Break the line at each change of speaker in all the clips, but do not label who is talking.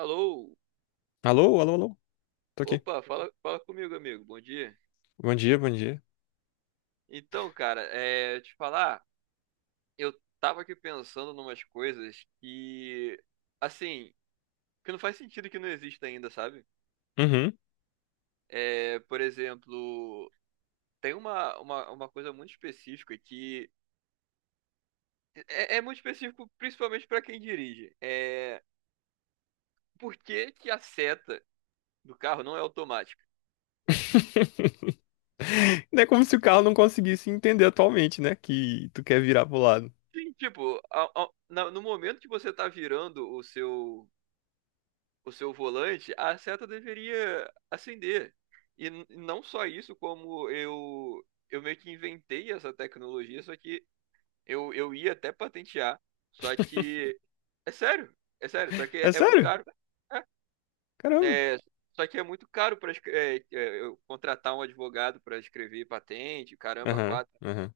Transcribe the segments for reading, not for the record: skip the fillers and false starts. Alô?
Alô, alô, alô. Tô aqui.
Opa, fala, fala comigo, amigo. Bom dia.
Bom dia, bom dia.
Então, cara, te falar, eu tava aqui pensando numas coisas que, assim, que não faz sentido que não exista ainda, sabe?
Uhum.
É, por exemplo, tem uma coisa muito específica que é muito específico principalmente pra quem dirige. É, por que que a seta do carro não é automática?
Não é como se o carro não conseguisse entender atualmente, né? Que tu quer virar pro lado.
Sim, tipo, no momento que você tá virando o seu volante, a seta deveria acender. E não só isso, como eu meio que inventei essa tecnologia, só que eu ia até patentear, só que é sério, só que é,
É
é muito
sério?
caro.
Caramba.
É, é, Só que é muito caro para eu contratar um advogado para escrever patente, caramba,
Aham,
quatro.
aham.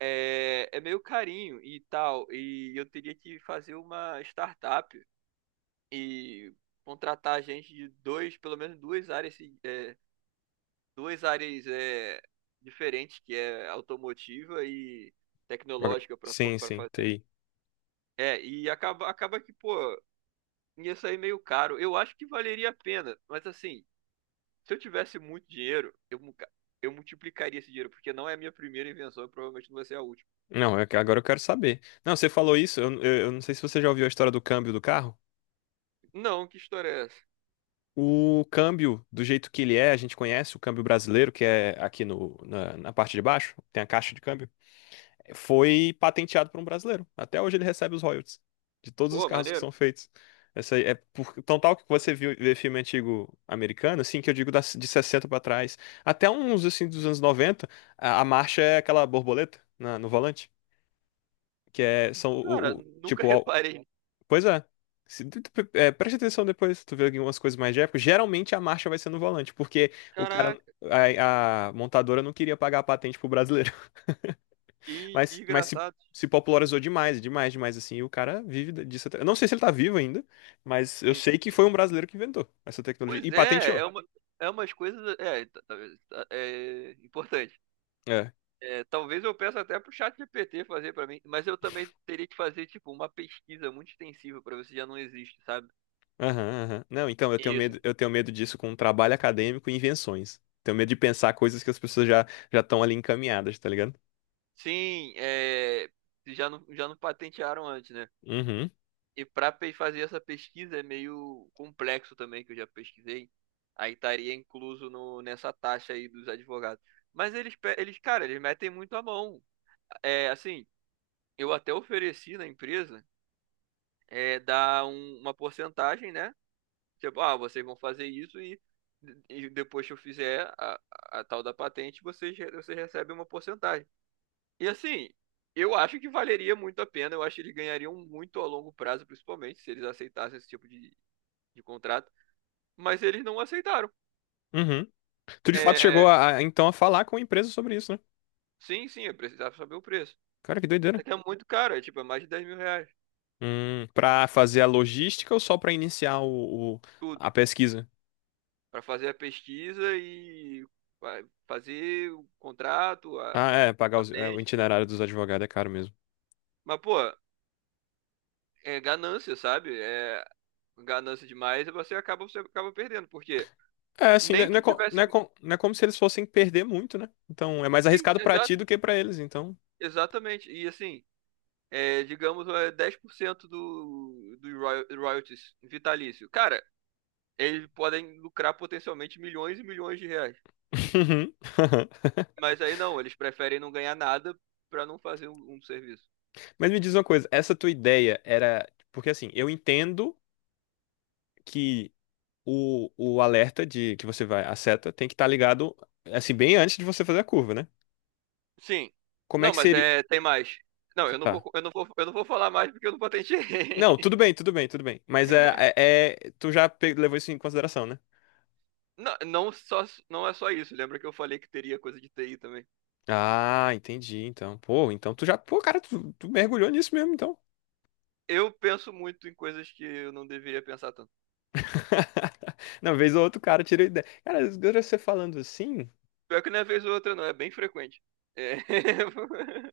É meio carinho e tal, e eu teria que fazer uma startup e contratar gente de dois, pelo menos duas áreas, duas áreas diferentes, que é automotiva e tecnológica para
Sim,
para
sim,
fazer.
TI.
É, e acaba que, pô, ia sair meio caro. Eu acho que valeria a pena, mas assim, se eu tivesse muito dinheiro, eu multiplicaria esse dinheiro, porque não é a minha primeira invenção, e provavelmente não vai ser a última.
Não, é que agora eu quero saber. Não, você falou isso, eu não sei se você já ouviu a história do câmbio do carro.
Não, que história é essa?
O câmbio, do jeito que ele é, a gente conhece o câmbio brasileiro, que é aqui no, na, na parte de baixo, tem a caixa de câmbio. Foi patenteado por um brasileiro. Até hoje ele recebe os royalties de todos os
Pô,
carros que
maneiro.
são feitos. Essa aí é por, tão tal que você viu vê filme antigo americano, assim, que eu digo de 60 para trás, até uns assim dos anos 90 a marcha é aquela borboleta no volante, que é são
Cara, nunca
tipo, ó,
reparei.
pois é. Se tu- tu- é, Preste atenção depois, tu vê algumas coisas mais de época. Geralmente a marcha vai ser no volante, porque o cara,
Caraca,
a montadora não queria pagar a patente pro brasileiro.
que
Mas se,
desgraçado.
se popularizou demais, demais, demais, assim. E o cara vive disso até. Eu não sei se ele tá vivo ainda, mas eu
Hum.
sei que foi um brasileiro que inventou essa tecnologia
Pois
e
é,
patenteou.
é umas coisas. É, é importante.
É.
É, talvez eu peça até pro chat GPT fazer pra mim, mas eu também teria que fazer tipo uma pesquisa muito extensiva pra ver se já não existe, sabe?
Aham, aham. Não, então
Isso.
eu tenho medo disso com trabalho acadêmico e invenções. Tenho medo de pensar coisas que as pessoas já estão ali encaminhadas, tá ligado?
Sim, se já não patentearam antes, né?
Uhum,
E pra fazer essa pesquisa é meio complexo também, que eu já pesquisei. Aí estaria incluso no, nessa taxa aí dos advogados. Mas eles, eles, cara, eles metem muito a mão. É, assim, eu até ofereci na empresa. É, dá uma porcentagem, né? Tipo, ah, vocês vão fazer isso e depois que eu fizer a tal da patente, vocês recebem uma porcentagem. E assim, eu acho que valeria muito a pena, eu acho que eles ganhariam muito a longo prazo, principalmente, se eles aceitassem esse tipo de contrato. Mas eles não aceitaram.
uhum. Tu de fato chegou
É,
então a falar com a empresa sobre isso, né?
sim, sim, eu precisava saber o preço.
Cara, que doideira.
É que é muito caro, é tipo, é mais de 10 mil reais,
Pra fazer a logística ou só pra iniciar a
tudo.
pesquisa?
Pra fazer a pesquisa e fazer o contrato, a
Ah, é, pagar o
patente.
itinerário dos advogados é caro mesmo.
Mas, pô, é ganância, sabe? É ganância demais e você acaba perdendo. Porque
É, assim, né,
nem
não
que
é,
eu
co- não
tivesse.
é co- não é como se eles fossem perder muito, né? Então, é mais
Sim,
arriscado pra ti
exato,
do que pra eles, então.
exatamente. E assim, digamos, é 10% do royalties vitalício. Cara, eles podem lucrar potencialmente milhões e milhões de reais.
Uhum.
Mas aí não, eles preferem não ganhar nada pra não fazer um serviço.
Mas me diz uma coisa, essa tua ideia era. Porque assim, eu entendo que o alerta de que você vai, a seta, tem que estar ligado, assim, bem antes de você fazer a curva, né?
Sim.
Como é
Não,
que
mas
seria.
é, tem mais. Não, eu não vou,
Tá.
eu não vou, eu não vou falar mais porque eu não patenteei.
Não, tudo bem, tudo bem, tudo bem. Mas tu já levou isso em consideração, né?
Não, não, só, não é só isso. Lembra que eu falei que teria coisa de TI também?
Ah, entendi, então. Pô, então tu já. Pô, cara, tu mergulhou nisso mesmo, então.
Eu penso muito em coisas que eu não deveria pensar tanto.
Não, vez ou outro cara tira ideia. Cara, agora você falando assim,
Pior que não é vez ou outra, não, é bem frequente. É.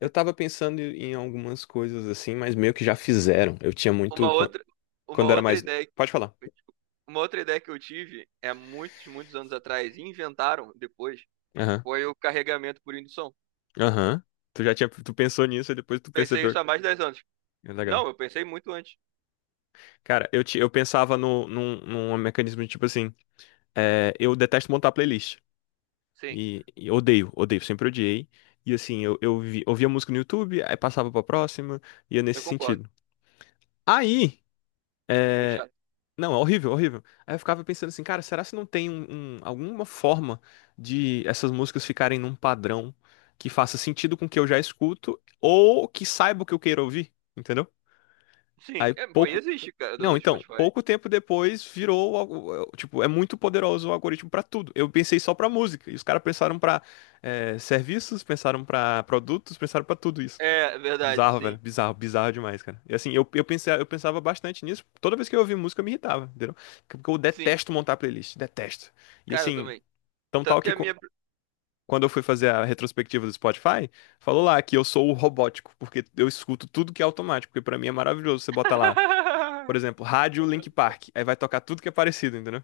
eu tava pensando em algumas coisas assim, mas meio que já fizeram. Eu tinha
Uma
muito.
outra, uma
Quando era
outra
mais.
ideia, que-
Pode falar.
uma outra ideia que eu tive é muitos, muitos anos atrás, e inventaram depois,
Aham.
foi o carregamento por indução.
Aham. Tu já tinha. Tu pensou nisso e depois tu
Pensei
percebeu.
isso há mais de 10 anos.
É legal.
Não, eu pensei muito antes.
Cara, eu pensava no, num, num mecanismo de tipo assim. Eu detesto montar playlist.
Sim,
E odeio, odeio, sempre odiei. E assim, ouvia música no YouTube, aí passava pra próxima, ia nesse
eu concordo.
sentido. Aí.
Muito
é,
chato.
Não, é horrível, horrível. Aí eu ficava pensando assim, cara, será se não tem alguma forma de essas músicas ficarem num padrão que faça sentido com o que eu já escuto ou que saiba o que eu queira ouvir, entendeu?
Sim,
Aí
é, pô, e
pouco.
existe, cara, do
Não,
do
então,
Spotify.
pouco tempo depois virou, tipo, é muito poderoso o algoritmo pra tudo. Eu pensei só pra música, e os caras pensaram pra serviços, pensaram pra produtos, pensaram pra tudo isso.
É, verdade,
Bizarro, velho.
sim.
Bizarro, bizarro demais, cara. E assim, pensei, eu pensava bastante nisso. Toda vez que eu ouvia música, eu me irritava, entendeu? Porque eu
Sim,
detesto montar playlist. Detesto. E
cara, eu
assim,
também.
tão tal
Tanto que
que
a minha.
quando eu fui fazer a retrospectiva do Spotify, falou lá que eu sou o robótico, porque eu escuto tudo que é automático, porque pra mim é maravilhoso. Você bota lá, por exemplo, rádio Link Park. Aí vai tocar tudo que é parecido, entendeu?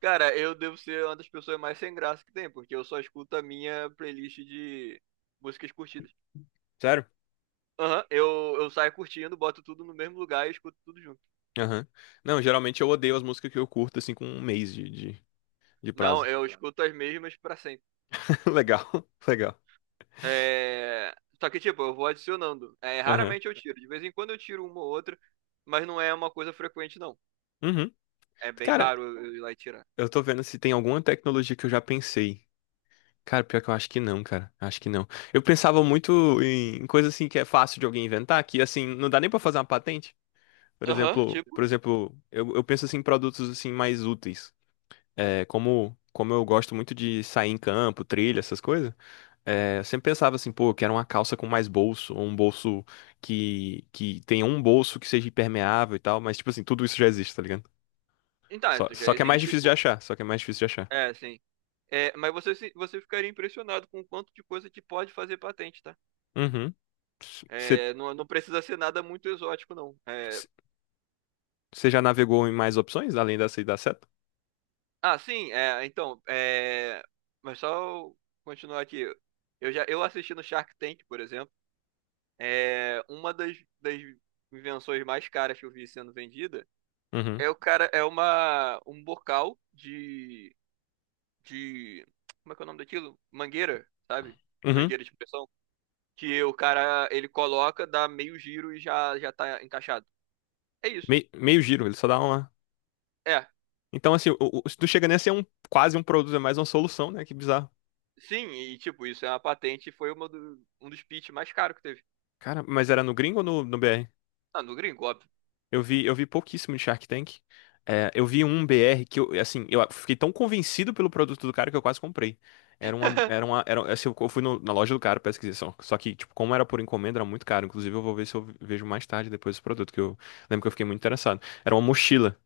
Cara, eu devo ser uma das pessoas mais sem graça que tem, porque eu só escuto a minha playlist de músicas curtidas.
Sério?
Aham, eu saio curtindo, boto tudo no mesmo lugar e escuto tudo junto.
Aham. Não, geralmente eu odeio as músicas que eu curto, assim, com um mês de, de
Não,
prazo.
eu escuto as mesmas pra sempre.
Legal, legal.
É... Só que, tipo, eu vou adicionando. É,
Aham.
raramente eu tiro. De vez em quando eu tiro uma ou outra, mas não é uma coisa frequente, não.
Uhum.
É bem
Cara,
raro eu ir lá e tirar.
eu tô vendo se tem alguma tecnologia que eu já pensei. Cara, pior que eu acho que não, cara. Acho que não. Eu pensava muito em coisa assim que é fácil de alguém inventar, que assim, não dá nem pra fazer uma patente.
Aham, tipo.
Por exemplo, eu penso assim em produtos assim mais úteis. É, como, como eu gosto muito de sair em campo, trilha, essas coisas, é, eu sempre pensava assim, pô, eu quero uma calça com mais bolso, ou um bolso que tenha um bolso que seja impermeável e tal, mas tipo assim, tudo isso já existe, tá ligado?
Então, é,
Só,
tu já
só que é mais
existe,
difícil de
pô.
achar, só que é mais difícil de achar.
É, sim. É, mas você, você ficaria impressionado com o quanto de coisa que pode fazer patente, tá?
Uhum.
É, não, não precisa ser nada muito exótico, não. É,
Você já navegou em mais opções além dessa e da seta?
ah, sim, é, então, é, mas só continuar aqui. Eu assisti no Shark Tank, por exemplo, uma das invenções mais caras que eu vi sendo vendida
Uhum.
é o cara, é uma, um bocal de, como é que é o nome daquilo? Mangueira, sabe?
Uhum.
Mangueira de pressão. Que o cara, ele coloca, dá meio giro e já, já tá encaixado. É isso.
Meio giro, ele só dá uma.
É.
Então, assim, se tu chega nesse é um, quase um produto, é mais uma solução, né? Que bizarro.
Sim, e tipo, isso é uma patente e foi um dos pitch mais caros que teve.
Cara, mas era no gringo ou no BR?
Ah, no gringo, óbvio.
Eu vi pouquíssimo de Shark Tank. É, eu vi um BR que eu, assim, eu fiquei tão convencido pelo produto do cara que eu quase comprei. Assim, eu fui na loja do cara pra pesquisar. Só que, tipo, como era por encomenda, era muito caro. Inclusive, eu vou ver se eu vejo mais tarde depois esse produto, que eu lembro que eu fiquei muito interessado. Era uma mochila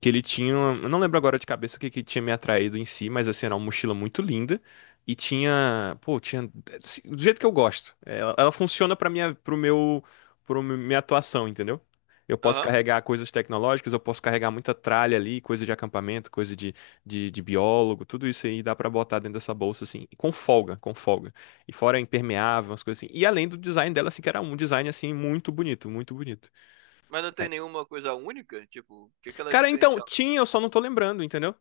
que ele tinha, eu não lembro agora de cabeça o que que tinha me atraído em si, mas assim, era uma mochila muito linda e tinha, pô, tinha assim, do jeito que eu gosto. É, ela funciona para minha, pro meu, pro mi- minha atuação, entendeu? Eu posso
Aham.
carregar coisas tecnológicas, eu posso carregar muita tralha ali, coisa de acampamento, coisa de, de biólogo, tudo isso aí dá pra botar dentro dessa bolsa, assim, e com folga, com folga. E fora impermeável, umas coisas assim. E além do design dela, assim, que era um design, assim, muito bonito, muito bonito.
Mas não tem
É.
nenhuma coisa única? Tipo, o que que ela é
Cara, então,
diferencial?
tinha, eu só não tô lembrando, entendeu?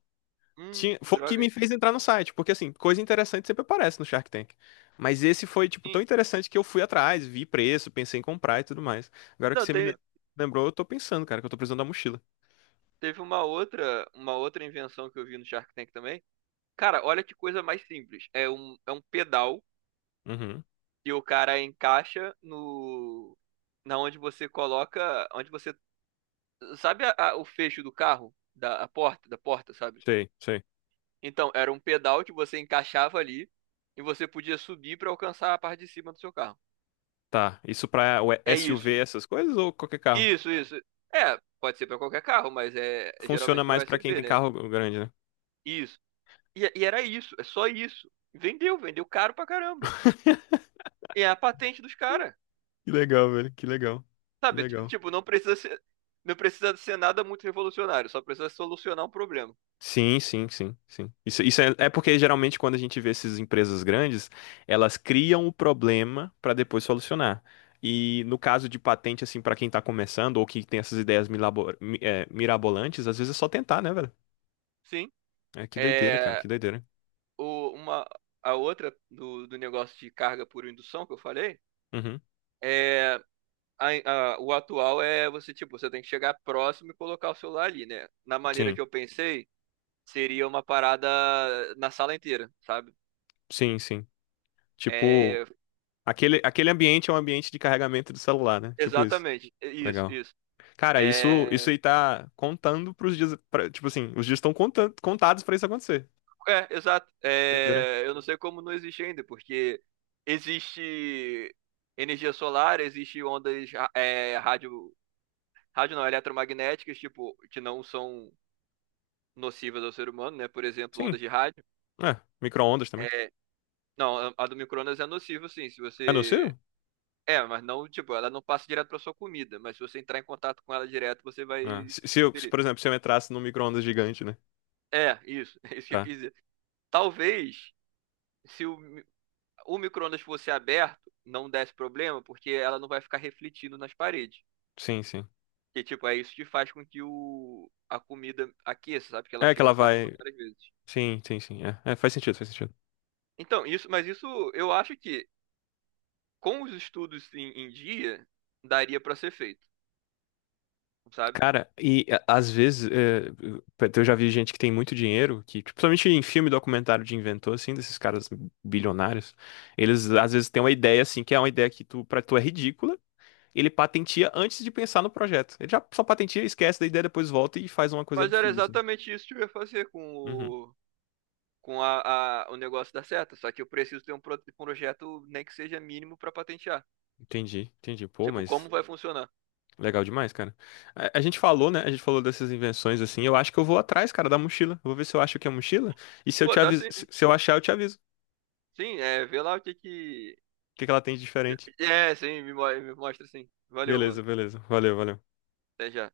Tinha,
Que
foi o que
droga,
me
hein?
fez entrar no site, porque assim, coisa interessante sempre aparece no Shark Tank. Mas esse foi, tipo, tão
Sim.
interessante que eu fui atrás, vi preço, pensei em comprar e tudo mais. Agora que
Não,
você me
teve
lembrou, eu tô pensando, cara, que eu tô precisando da mochila.
teve uma outra invenção que eu vi no Shark Tank também. Cara, olha que coisa mais simples. É um pedal
Uhum.
que o cara encaixa no, na onde você coloca, onde você sabe o fecho do carro? Da porta, sabe?
Sei, sei.
Então, era um pedal que você encaixava ali e você podia subir para alcançar a parte de cima do seu carro.
Tá. Isso pra o
É isso.
SUV, essas coisas, ou qualquer carro?
Isso, isso. É, pode ser para qualquer carro, mas é
Funciona
geralmente para
mais pra quem
USB,
tem
né?
carro grande, né?
Isso. E era isso, é só isso. Vendeu, vendeu caro pra caramba. E é a patente dos caras.
Que legal, velho. Que legal. Que
Sabe?
legal.
Tipo, não precisa ser, não precisa ser nada muito revolucionário, só precisa solucionar um problema.
Sim, sim, sim, sim. Isso é porque geralmente quando a gente vê essas empresas grandes, elas criam o problema para depois solucionar. E no caso de patente, assim, para quem tá começando ou que tem essas ideias mirabolantes, às vezes é só tentar, né, velho?
Sim.
É que doideira, cara,
É.
que doideira.
o, uma, a outra do negócio de carga por indução que eu falei
Uhum.
é. O atual é você, tipo, você tem que chegar próximo e colocar o celular ali, né? Na maneira
Sim,
que eu pensei, seria uma parada na sala inteira, sabe?
sim, sim.
É,
Tipo, aquele ambiente é um ambiente de carregamento do celular, né? Tipo isso.
exatamente, é isso,
Legal.
isso.
Cara, isso
É,
aí tá contando pros dias, tipo assim, os dias estão contados pra isso acontecer.
Exato.
Doideira.
É, eu não sei como não existe ainda, porque existe energia solar, existe ondas, é, rádio, rádio não, eletromagnéticas, tipo, que não são nocivas ao ser humano, né? Por exemplo,
Sim.
ondas de rádio.
É, micro-ondas também.
É, não, a do micro-ondas é nociva, sim. Se
É
você.
possível?
É, mas não, tipo, ela não passa direto pra sua comida, mas se você entrar em contato com ela direto, você vai
É. Se,
se
se eu, se,
ferir.
por exemplo, se eu entrasse num micro-ondas gigante, né?
É, isso, é isso que eu
Tá.
quis dizer. Talvez, se o micro-ondas fosse aberto, não desse problema, porque ela não vai ficar refletindo nas paredes.
Sim, sim.
Que, tipo, é isso que faz com que a comida aqueça, sabe? Que ela
É que
fica
ela
passando
vai.
várias vezes.
Sim, sim, sim. Faz sentido, faz sentido.
Então, isso, mas isso eu acho que com os estudos em dia, daria para ser feito, sabe?
Cara, e às vezes é, eu já vi gente que tem muito dinheiro, que, tipo, principalmente em filme documentário de inventor, assim, desses caras bilionários, eles às vezes têm uma ideia, assim, que é uma ideia que tu, pra tu é ridícula, ele patentia antes de pensar no projeto. Ele já só patentia, esquece da ideia, depois volta e faz uma coisa
Mas era
absurda, assim.
exatamente isso que eu ia fazer com
Uhum.
o, com a- o negócio da seta, só que eu preciso ter um projeto, nem que seja mínimo, para patentear.
Entendi, entendi. Pô,
Tipo, como
mas
vai funcionar?
Legal demais, cara. A gente falou, né? A gente falou dessas invenções assim. Eu acho que eu vou atrás, cara, da mochila. Eu vou ver se eu acho que é mochila. E se eu
Pô,
te
dá
aviso,
sim.
se eu achar, eu te aviso. O
Sim, é, vê lá o que que.
que que ela tem de diferente?
É, sim, me mostra sim. Valeu,
Beleza,
mano.
beleza. Valeu, valeu.
Até já.